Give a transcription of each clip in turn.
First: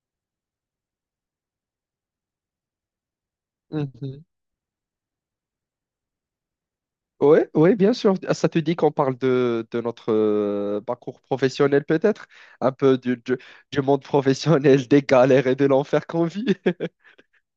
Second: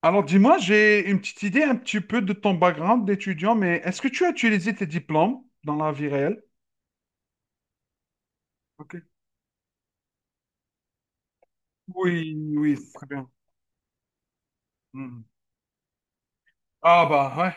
Alors dis-moi, j'ai une petite idée un petit peu de ton background d'étudiant, mais est-ce que tu Mhm. as utilisé tes diplômes dans la vie réelle? Ouais, ouais, bien sûr. Ah, ça te dit qu'on Ok. parle de notre parcours professionnel peut-être, Oui, un oui, c'est peu très du, bien. du, du monde professionnel, des Mhm. galères et de l'enfer qu'on vit. Ah bah ouais.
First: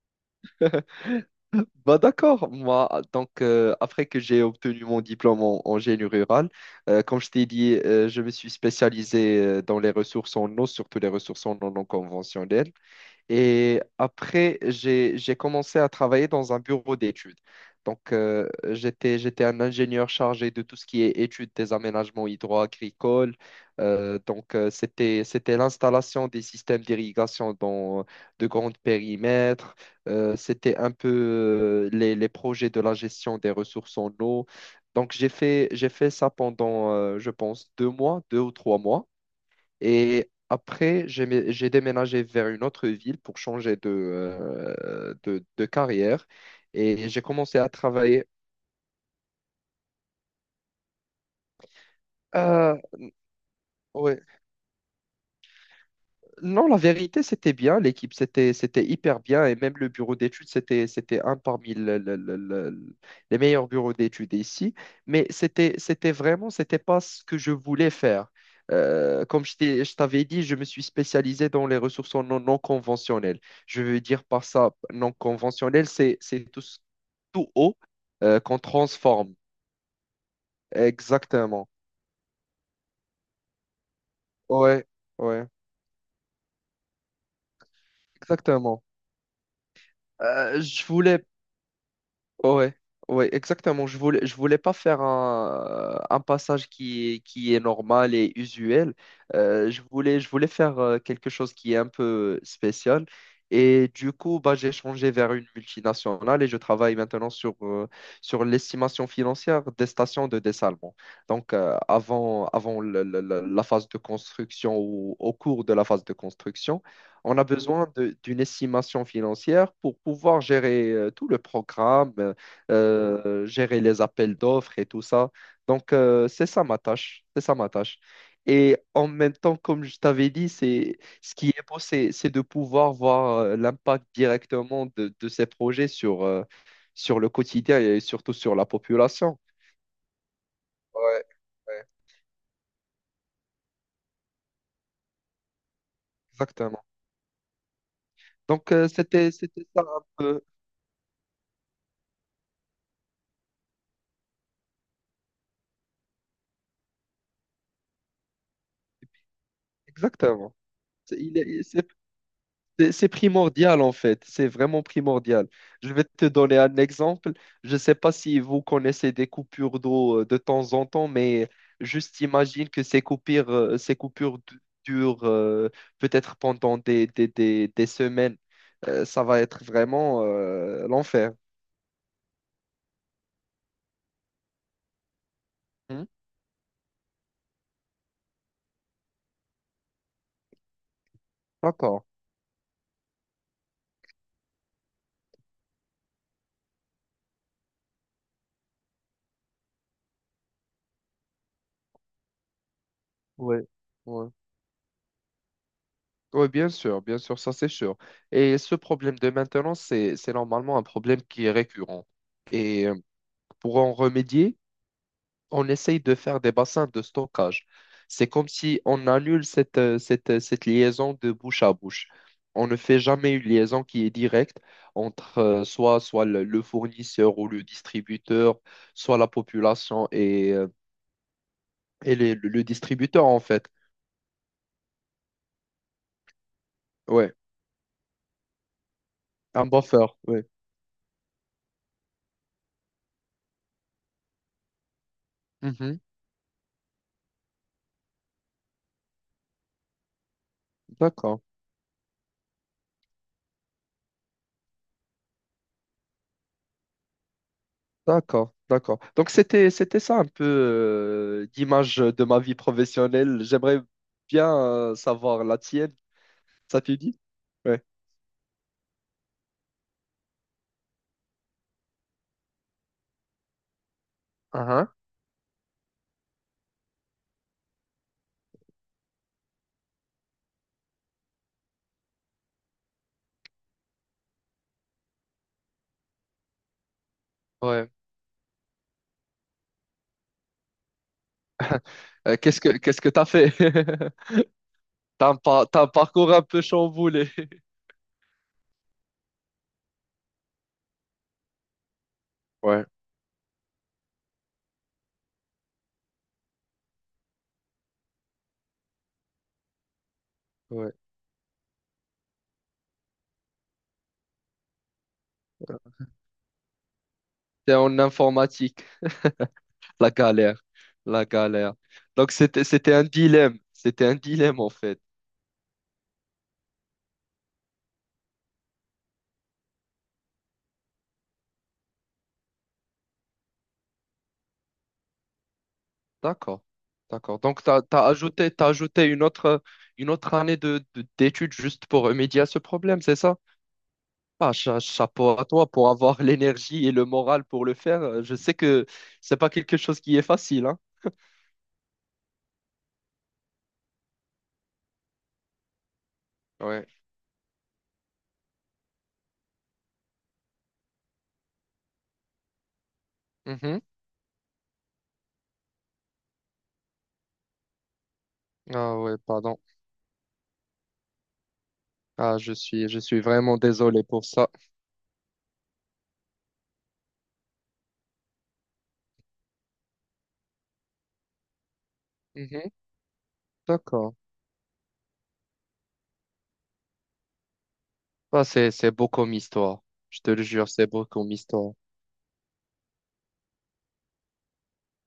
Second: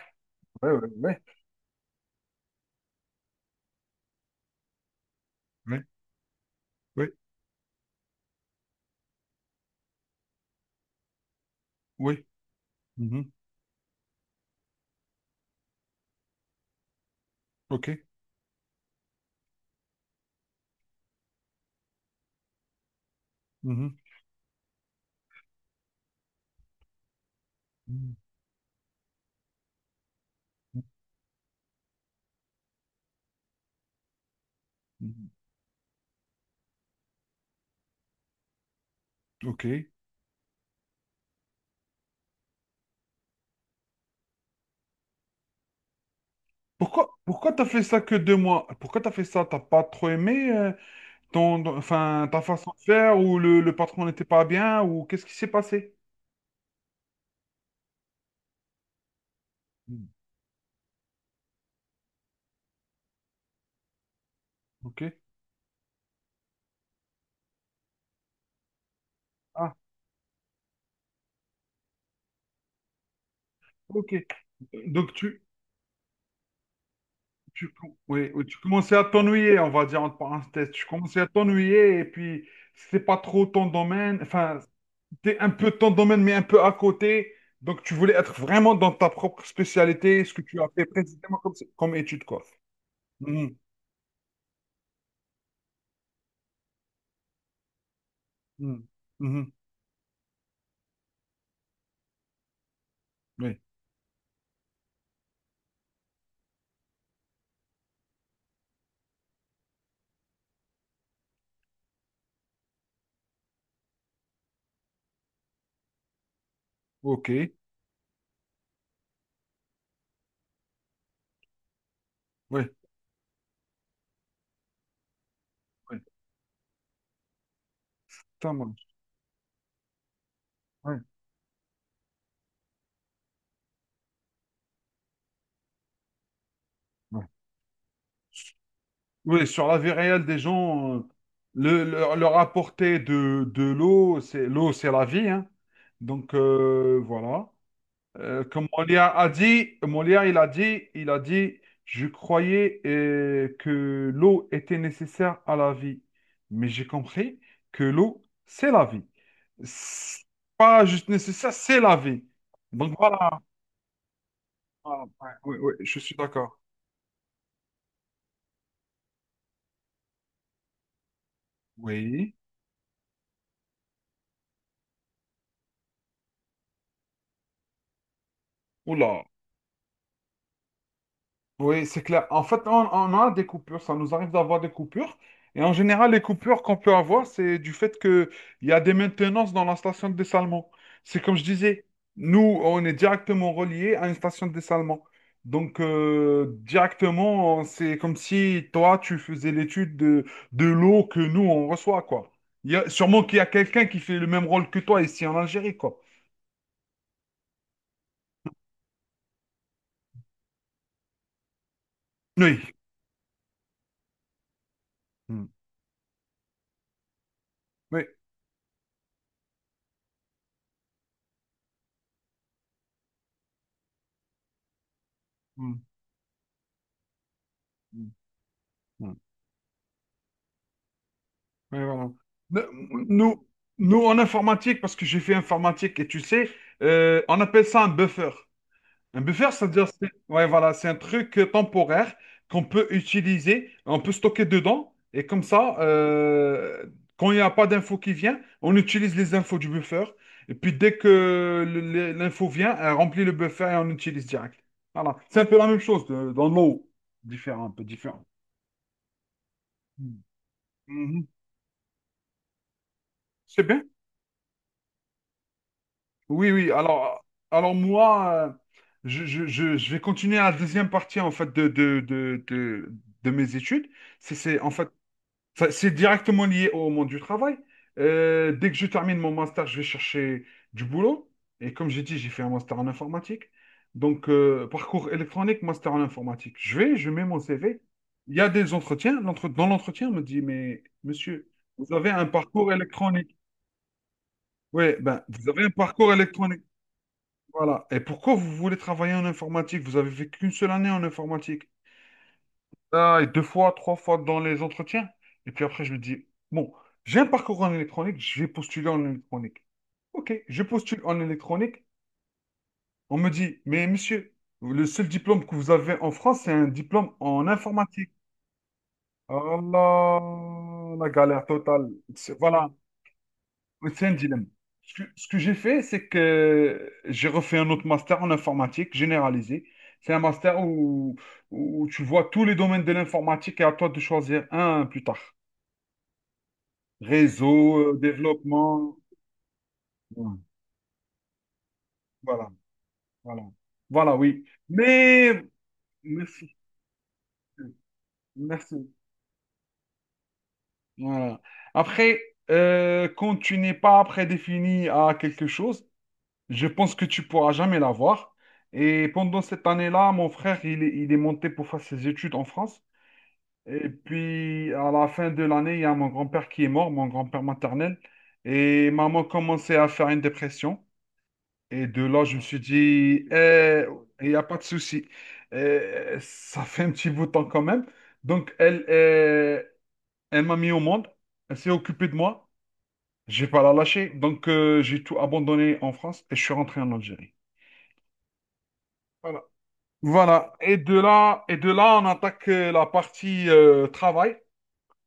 Ouais, ouais, ouais. D'accord, moi, donc après que j'ai obtenu mon diplôme en Oui, génie rural, oui, comme je t'ai dit, je me suis spécialisé dans les ressources en eau, surtout les ressources en eau non oui. conventionnelles. Mhm. Et après, j'ai commencé à travailler dans un bureau d'études. Ok. Donc, j'étais un ingénieur chargé de tout ce qui est études des aménagements hydro-agricoles. Mhm. Donc, c'était l'installation des systèmes d'irrigation dans Mhm. de grands périmètres. C'était un peu les projets de la gestion des ressources en eau. Donc, Mhm. j'ai fait ça pendant, je pense, deux mois, deux ou trois mois. Ok. Et après, j'ai déménagé vers une autre ville pour changer de carrière Pourquoi, et j'ai pourquoi commencé t'as à fait ça que travailler. 2 mois? Pourquoi t'as fait ça? T'as pas trop aimé ton, enfin, ta façon Ah, de faire ou le patron ouais, n'était pas bien ou qu'est-ce qui s'est passé? non, la vérité, c'était bien. L'équipe, c'était hyper bien. Et même le Mhm. bureau d'études, c'était un parmi les meilleurs bureaux d'études ici. Ok. Mais c'était vraiment, c'était pas ce que je voulais faire. Ah, Je t'avais dit, je me suis spécialisé dans les ressources non conventionnelles. Je veux ok. dire par ça, non Donc conventionnel, c'est tout, tout haut oui, oui, tu qu'on commençais à transforme. t'ennuyer, on va dire entre parenthèses. Tu commençais à Exactement. t'ennuyer et puis c'est pas trop ton domaine. Enfin, Ouais, c'était ouais, un peu ton domaine, mais un peu à côté. Donc, tu voulais être vraiment exactement. dans ta propre spécialité, ce que Euh, tu as fait je voulais précisément comme étude, quoi. Ouais, ouais, Mhm, exactement. Je voulais pas faire un passage qui est normal et mhm, usuel. mhm. Je voulais faire quelque chose qui est un peu spécial. Oui, Et du coup, bah, j'ai changé vers une multinationale et je travaille maintenant sur l'estimation financière des stations de dessalement. Donc, avant la phase de construction ou au cours de la phase de construction, ok. on a besoin d'une estimation financière pour pouvoir gérer tout le programme, Oui, gérer les appels d'offres et tout ça. Donc, oui, c'est ça ma tâche, c'est ça ma tâche. ça Et marche. en même temps, comme je t'avais dit, Oui, c'est ce qui est beau, c'est de pouvoir voir l'impact directement de ces projets sur, sur oui. le quotidien et surtout sur la population. Oui, sur la vie réelle des gens, Ouais, le, ouais, leur apporter de l'eau, c'est la vie, hein. Donc exactement. Voilà. Comme Donc, Molière a c'était dit, ça un Molière, il peu. a dit, il a dit, je croyais que l'eau était nécessaire à la vie, mais j'ai compris que l'eau, c'est la vie. C'est Exactement. pas juste C'est il nécessaire, est- c'est c'est la vie. C'est Donc voilà. primordial en fait, c'est vraiment Voilà. Ouais, primordial. ouais, ouais, Je je vais suis te donner d'accord. un exemple. Je ne sais pas si vous connaissez des coupures d'eau de temps en temps, mais juste Oui. imagine que ces coupures durent peut-être pendant des semaines. Oula. Ça va être vraiment l'enfer. Oui, c'est clair. En fait, on a des coupures, ça nous arrive d'avoir des coupures. Et en Hmm. général, les coupures qu'on peut avoir, c'est du fait qu'il y a des maintenances dans la station de dessalement. C'est comme je disais, D'accord. nous, on est directement relié à une station de dessalement. Donc, directement, c'est comme si toi, tu faisais l'étude de l'eau que nous, on reçoit, quoi. Il y a, sûrement qu'il y a Oui, quelqu'un qui fait le oui. même rôle que toi ici en Algérie, quoi. Oui, bien sûr, ça c'est sûr. Et ce problème de maintenance, c'est normalement un problème qui est récurrent. Oui. Et pour en remédier, Hmm, on essaye de faire des bassins de stockage. oui. C'est comme si on annule cette liaison de bouche à bouche. On ne fait jamais une liaison qui est directe entre Mm. Soit le fournisseur ou le distributeur, Hmm. soit la population et, Ouais, voilà. Ne- le distributeur, en Nous, fait. nous, en informatique, parce que j'ai fait informatique et tu sais, Ouais, on appelle ça un buffer. Un buffer, un c'est-à-dire, buffer, ouais, ouais. voilà, c'est un truc temporaire qu'on peut utiliser, on peut stocker dedans, et comme ça, Mhm. Quand il n'y a pas d'info qui vient, on utilise les infos du buffer, et puis dès D'accord, que l'info vient, elle remplit le buffer et on l'utilise direct. Voilà, c'est un peu la même chose dans l'eau, différent, un peu différent. D'accord. Donc, c'était ça Mhm. un peu Mhm. L'image de ma vie professionnelle. C'est J'aimerais bien. bien savoir la tienne, Oui, oui. ça te dit? Alors Ouais. moi, je vais continuer la deuxième partie en fait de mes études. En fait, Ah c'est directement lié au monde du travail. Dès que je termine mon master, je vais chercher du boulot. Et comme j'ai dit, j'ai fait un master en informatique. Donc, parcours électronique, master en informatique. Je mets mon CV. ouais. Il y a des entretiens. Dans l'entretien, on me dit, mais monsieur, vous avez un parcours Qu'est-ce que t'as électronique. fait? Oui, ben, T'as vous avez un t'as un parcours parcours un peu électronique. chamboulé. Voilà. Et pourquoi vous voulez travailler en informatique? Vous avez fait qu'une seule année en informatique. Ouais. Ah, et deux fois, trois fois dans les entretiens. Et puis après, je me dis, bon, j'ai un parcours en électronique, je vais postuler en électronique. Ok, je Ouais. postule en électronique. On me dit, mais monsieur, le seul diplôme que vous avez en France, c'est un diplôme en T'es en informatique. informatique. Ah La galère. là, la La galère galère. totale. Donc Voilà. c'était un dilemme. C'était C'est un un dilemme. dilemme en Ce fait. que, ce que j'ai fait, c'est que j'ai refait un autre master en informatique généralisé. C'est un master où tu vois tous les domaines de l'informatique et à toi de choisir un plus tard. D'accord. D'accord. Donc Réseau, t'as développement. ajouté une autre Ouais, année d'études juste pour remédier à voilà, ce problème, c'est ça? voilà. Voilà, oui. Ah, chapeau Mais, à toi pour avoir merci. l'énergie et le moral pour le faire. Je sais que Merci. c'est pas quelque chose qui est facile, hein. Voilà. Après, quand tu n'es pas prédéfini à quelque chose, je Ouais. pense que tu pourras jamais l'avoir. Et pendant cette année-là, mon frère, il est monté pour faire ses études en France. Mhm. Et puis, à la fin de l'année, il y a mon grand-père qui est mort, mon grand-père maternel. Et Ah ouais, maman pardon. commençait à faire une dépression. Et de là, je Ah, me suis je suis dit, vraiment eh, désolé pour il n'y a ça. pas de souci. Eh, ça fait un petit bout de temps quand même. Donc, elle m'a mis au monde. Elle s'est occupée de moi. Mhm. Je vais pas la lâcher. D'accord. Donc, j'ai tout abandonné en France et je suis rentré en Algérie. Ah, c'est beau comme Voilà. histoire. Je te le Voilà. jure, Et c'est de beau comme là, et de histoire. là, on attaque la partie travail,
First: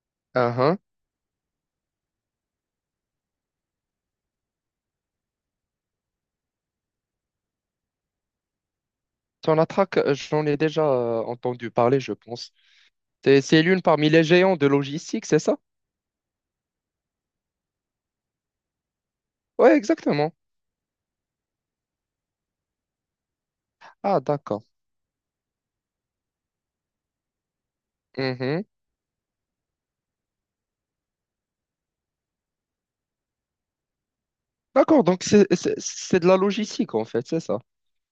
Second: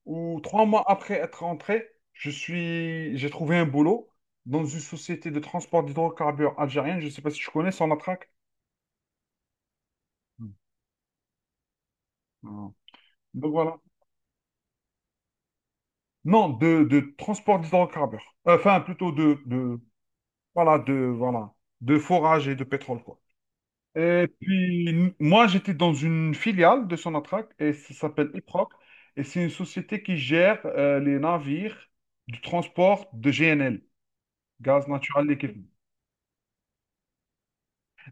où Ah trois uh. mois après être rentré, j'ai trouvé un boulot dans une société de transport d'hydrocarbures algérienne. Je ne sais pas si tu connais Sonatrach. Ton attaque, j'en Mm. ai déjà entendu parler, je pense. Non. Donc C'est voilà. l'une parmi les géants de logistique, c'est ça? Non, de transport d'hydrocarbures. Enfin, plutôt Ouais, exactement. Voilà, de forage et de pétrole, quoi. Ah, Et d'accord. puis, moi, j'étais dans une filiale de Sonatrach et ça s'appelle Mhm. IPROC. Et c'est une société qui gère les navires du transport de GNL, gaz D'accord, donc naturel liquéfié. C'est de la logistique, en fait, c'est ça.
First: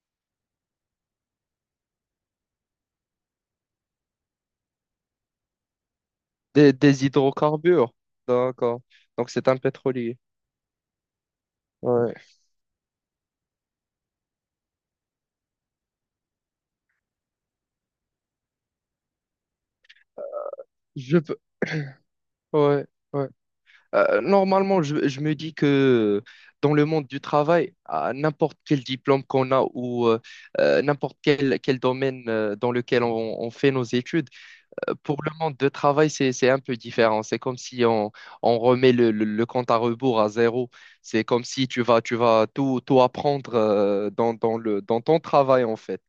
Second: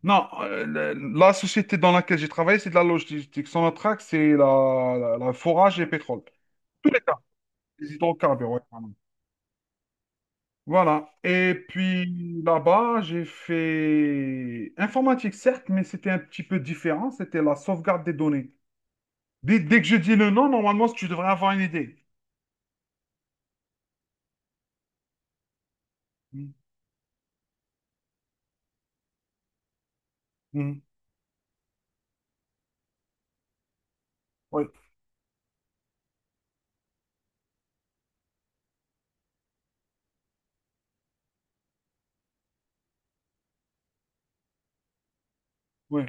Non, la société dans laquelle j'ai travaillé, c'est de la logistique. Sonatrach, c'est la forage et pétrole. Tous les Des cas, hydrocarbures. les hydrocarbures, ouais, D'accord. pardon. Donc c'est un pétrolier. Voilà. Et Ouais. puis là-bas, j'ai fait informatique, certes, mais c'était un petit peu différent. C'était la sauvegarde des données. Dès que je dis le nom, normalement, tu Je devrais peux. avoir une idée. Ouais, ouais. Normalement, je me dis que Mhm. dans le monde du travail, à n'importe quel diplôme qu'on a ou Mhm. N'importe quel domaine dans lequel on fait nos études, Oui, pour le monde de travail, c'est un peu différent. C'est comme si on remet le compte à rebours à zéro. C'est comme si tu vas tout apprendre dans ton travail, en fait. oui.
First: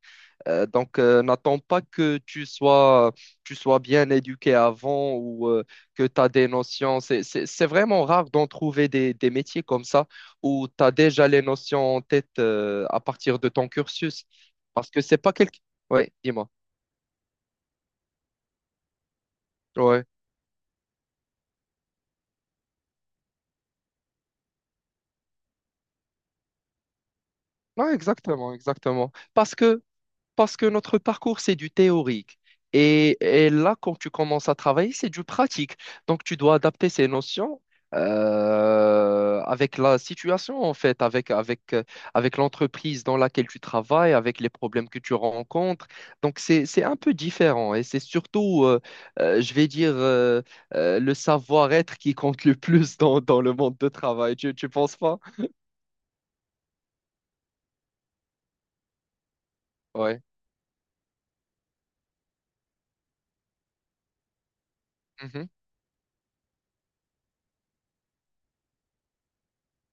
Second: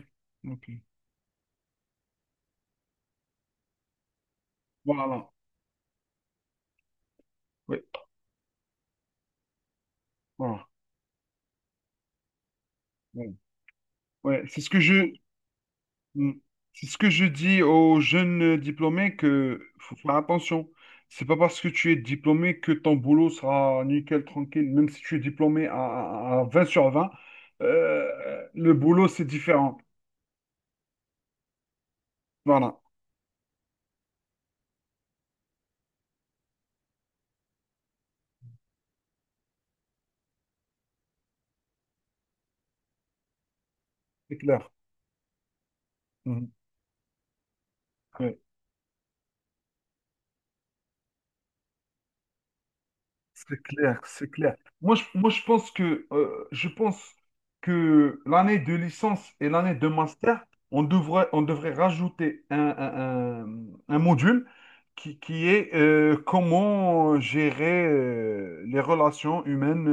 Ok. Donc, n'attends pas que tu sois bien éduqué avant Voilà. ou que tu as des notions. C'est Oui, vraiment rare d'en trouver des métiers comme ça voilà. où tu as déjà les notions en tête à Oui. partir de ton cursus. Ouais. C'est ce que Parce que je, c'est pas quelque... Oui, Mhm. dis-moi. C'est ce que je dis aux jeunes diplômés que faut Ouais. faire attention. C'est pas parce que tu es diplômé que ton boulot sera nickel, tranquille. Même si tu es diplômé à 20 sur 20, Non, exactement, le boulot, exactement. c'est différent. Parce que notre parcours, c'est du théorique. Voilà. Et là, quand tu commences à travailler, c'est du pratique. Donc, tu dois adapter ces notions avec la situation, en fait, avec l'entreprise dans laquelle tu travailles, C'est avec les clair. problèmes que tu rencontres. Donc, Mhm. c'est un peu différent. Et c'est surtout, je vais dire, le savoir-être qui compte le plus dans le C'est monde de clair, c'est travail. Clair. Tu Moi, penses je, pas? moi, je pense que l'année de licence et l'année de Ouais. master, on devrait rajouter un module qui Mhm. est comment gérer les relations humaines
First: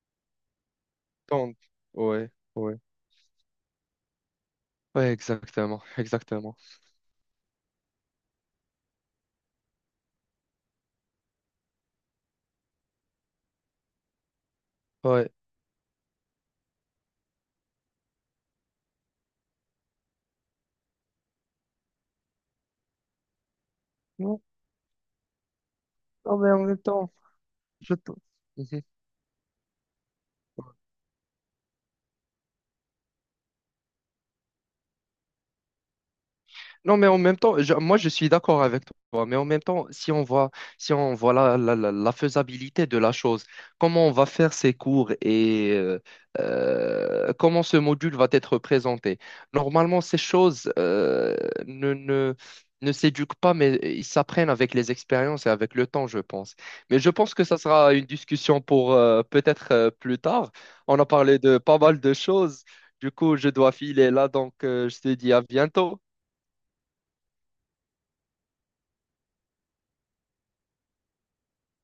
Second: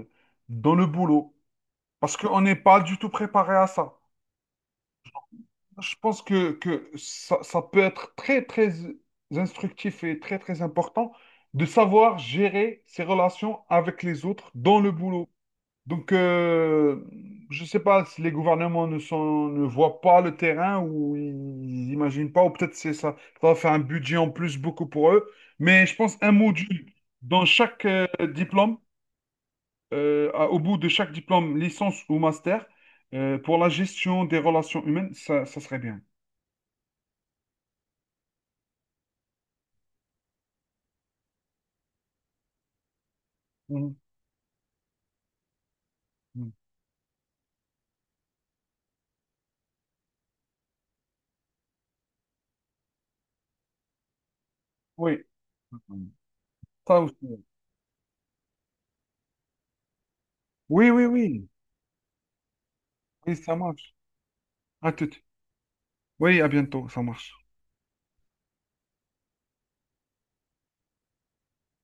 euh, dans le boulot. Donc, Parce ouais, qu'on n'est ouais. pas du tout préparé à ça. Ouais, exactement, Je pense que, exactement. que ça peut être très, très instructif et très, très important de savoir gérer ses relations avec les autres dans le boulot. Ouais. Donc, je ne sais pas si les gouvernements ne voient pas le terrain ou ils n'imaginent pas, ou peut-être c'est ça, ça va faire un budget en Non, plus beaucoup pour eux. Mais je pense un non, mais en même module temps, dans chaque je, t- diplôme, Mhm. Au bout de chaque diplôme, licence ou master, pour la gestion des relations humaines, ça serait bien. Non, mais en même temps, moi je suis d'accord avec toi, mais en même temps, si on voit la faisabilité de la chose, comment on va faire ces cours et Mm. Comment ce module va être présenté. Normalement, ces choses ne, ne, ne s'éduquent pas, mais ils s'apprennent avec les Oui, expériences et avec le temps, je pense. Mais ça je pense aussi. que ça sera une discussion pour peut-être plus tard. Oui, On oui, a parlé oui. de pas mal de choses. Du Oui, coup, je ça dois marche. filer là, donc À je te tout. dis à bientôt. Oui, à bientôt, ça marche.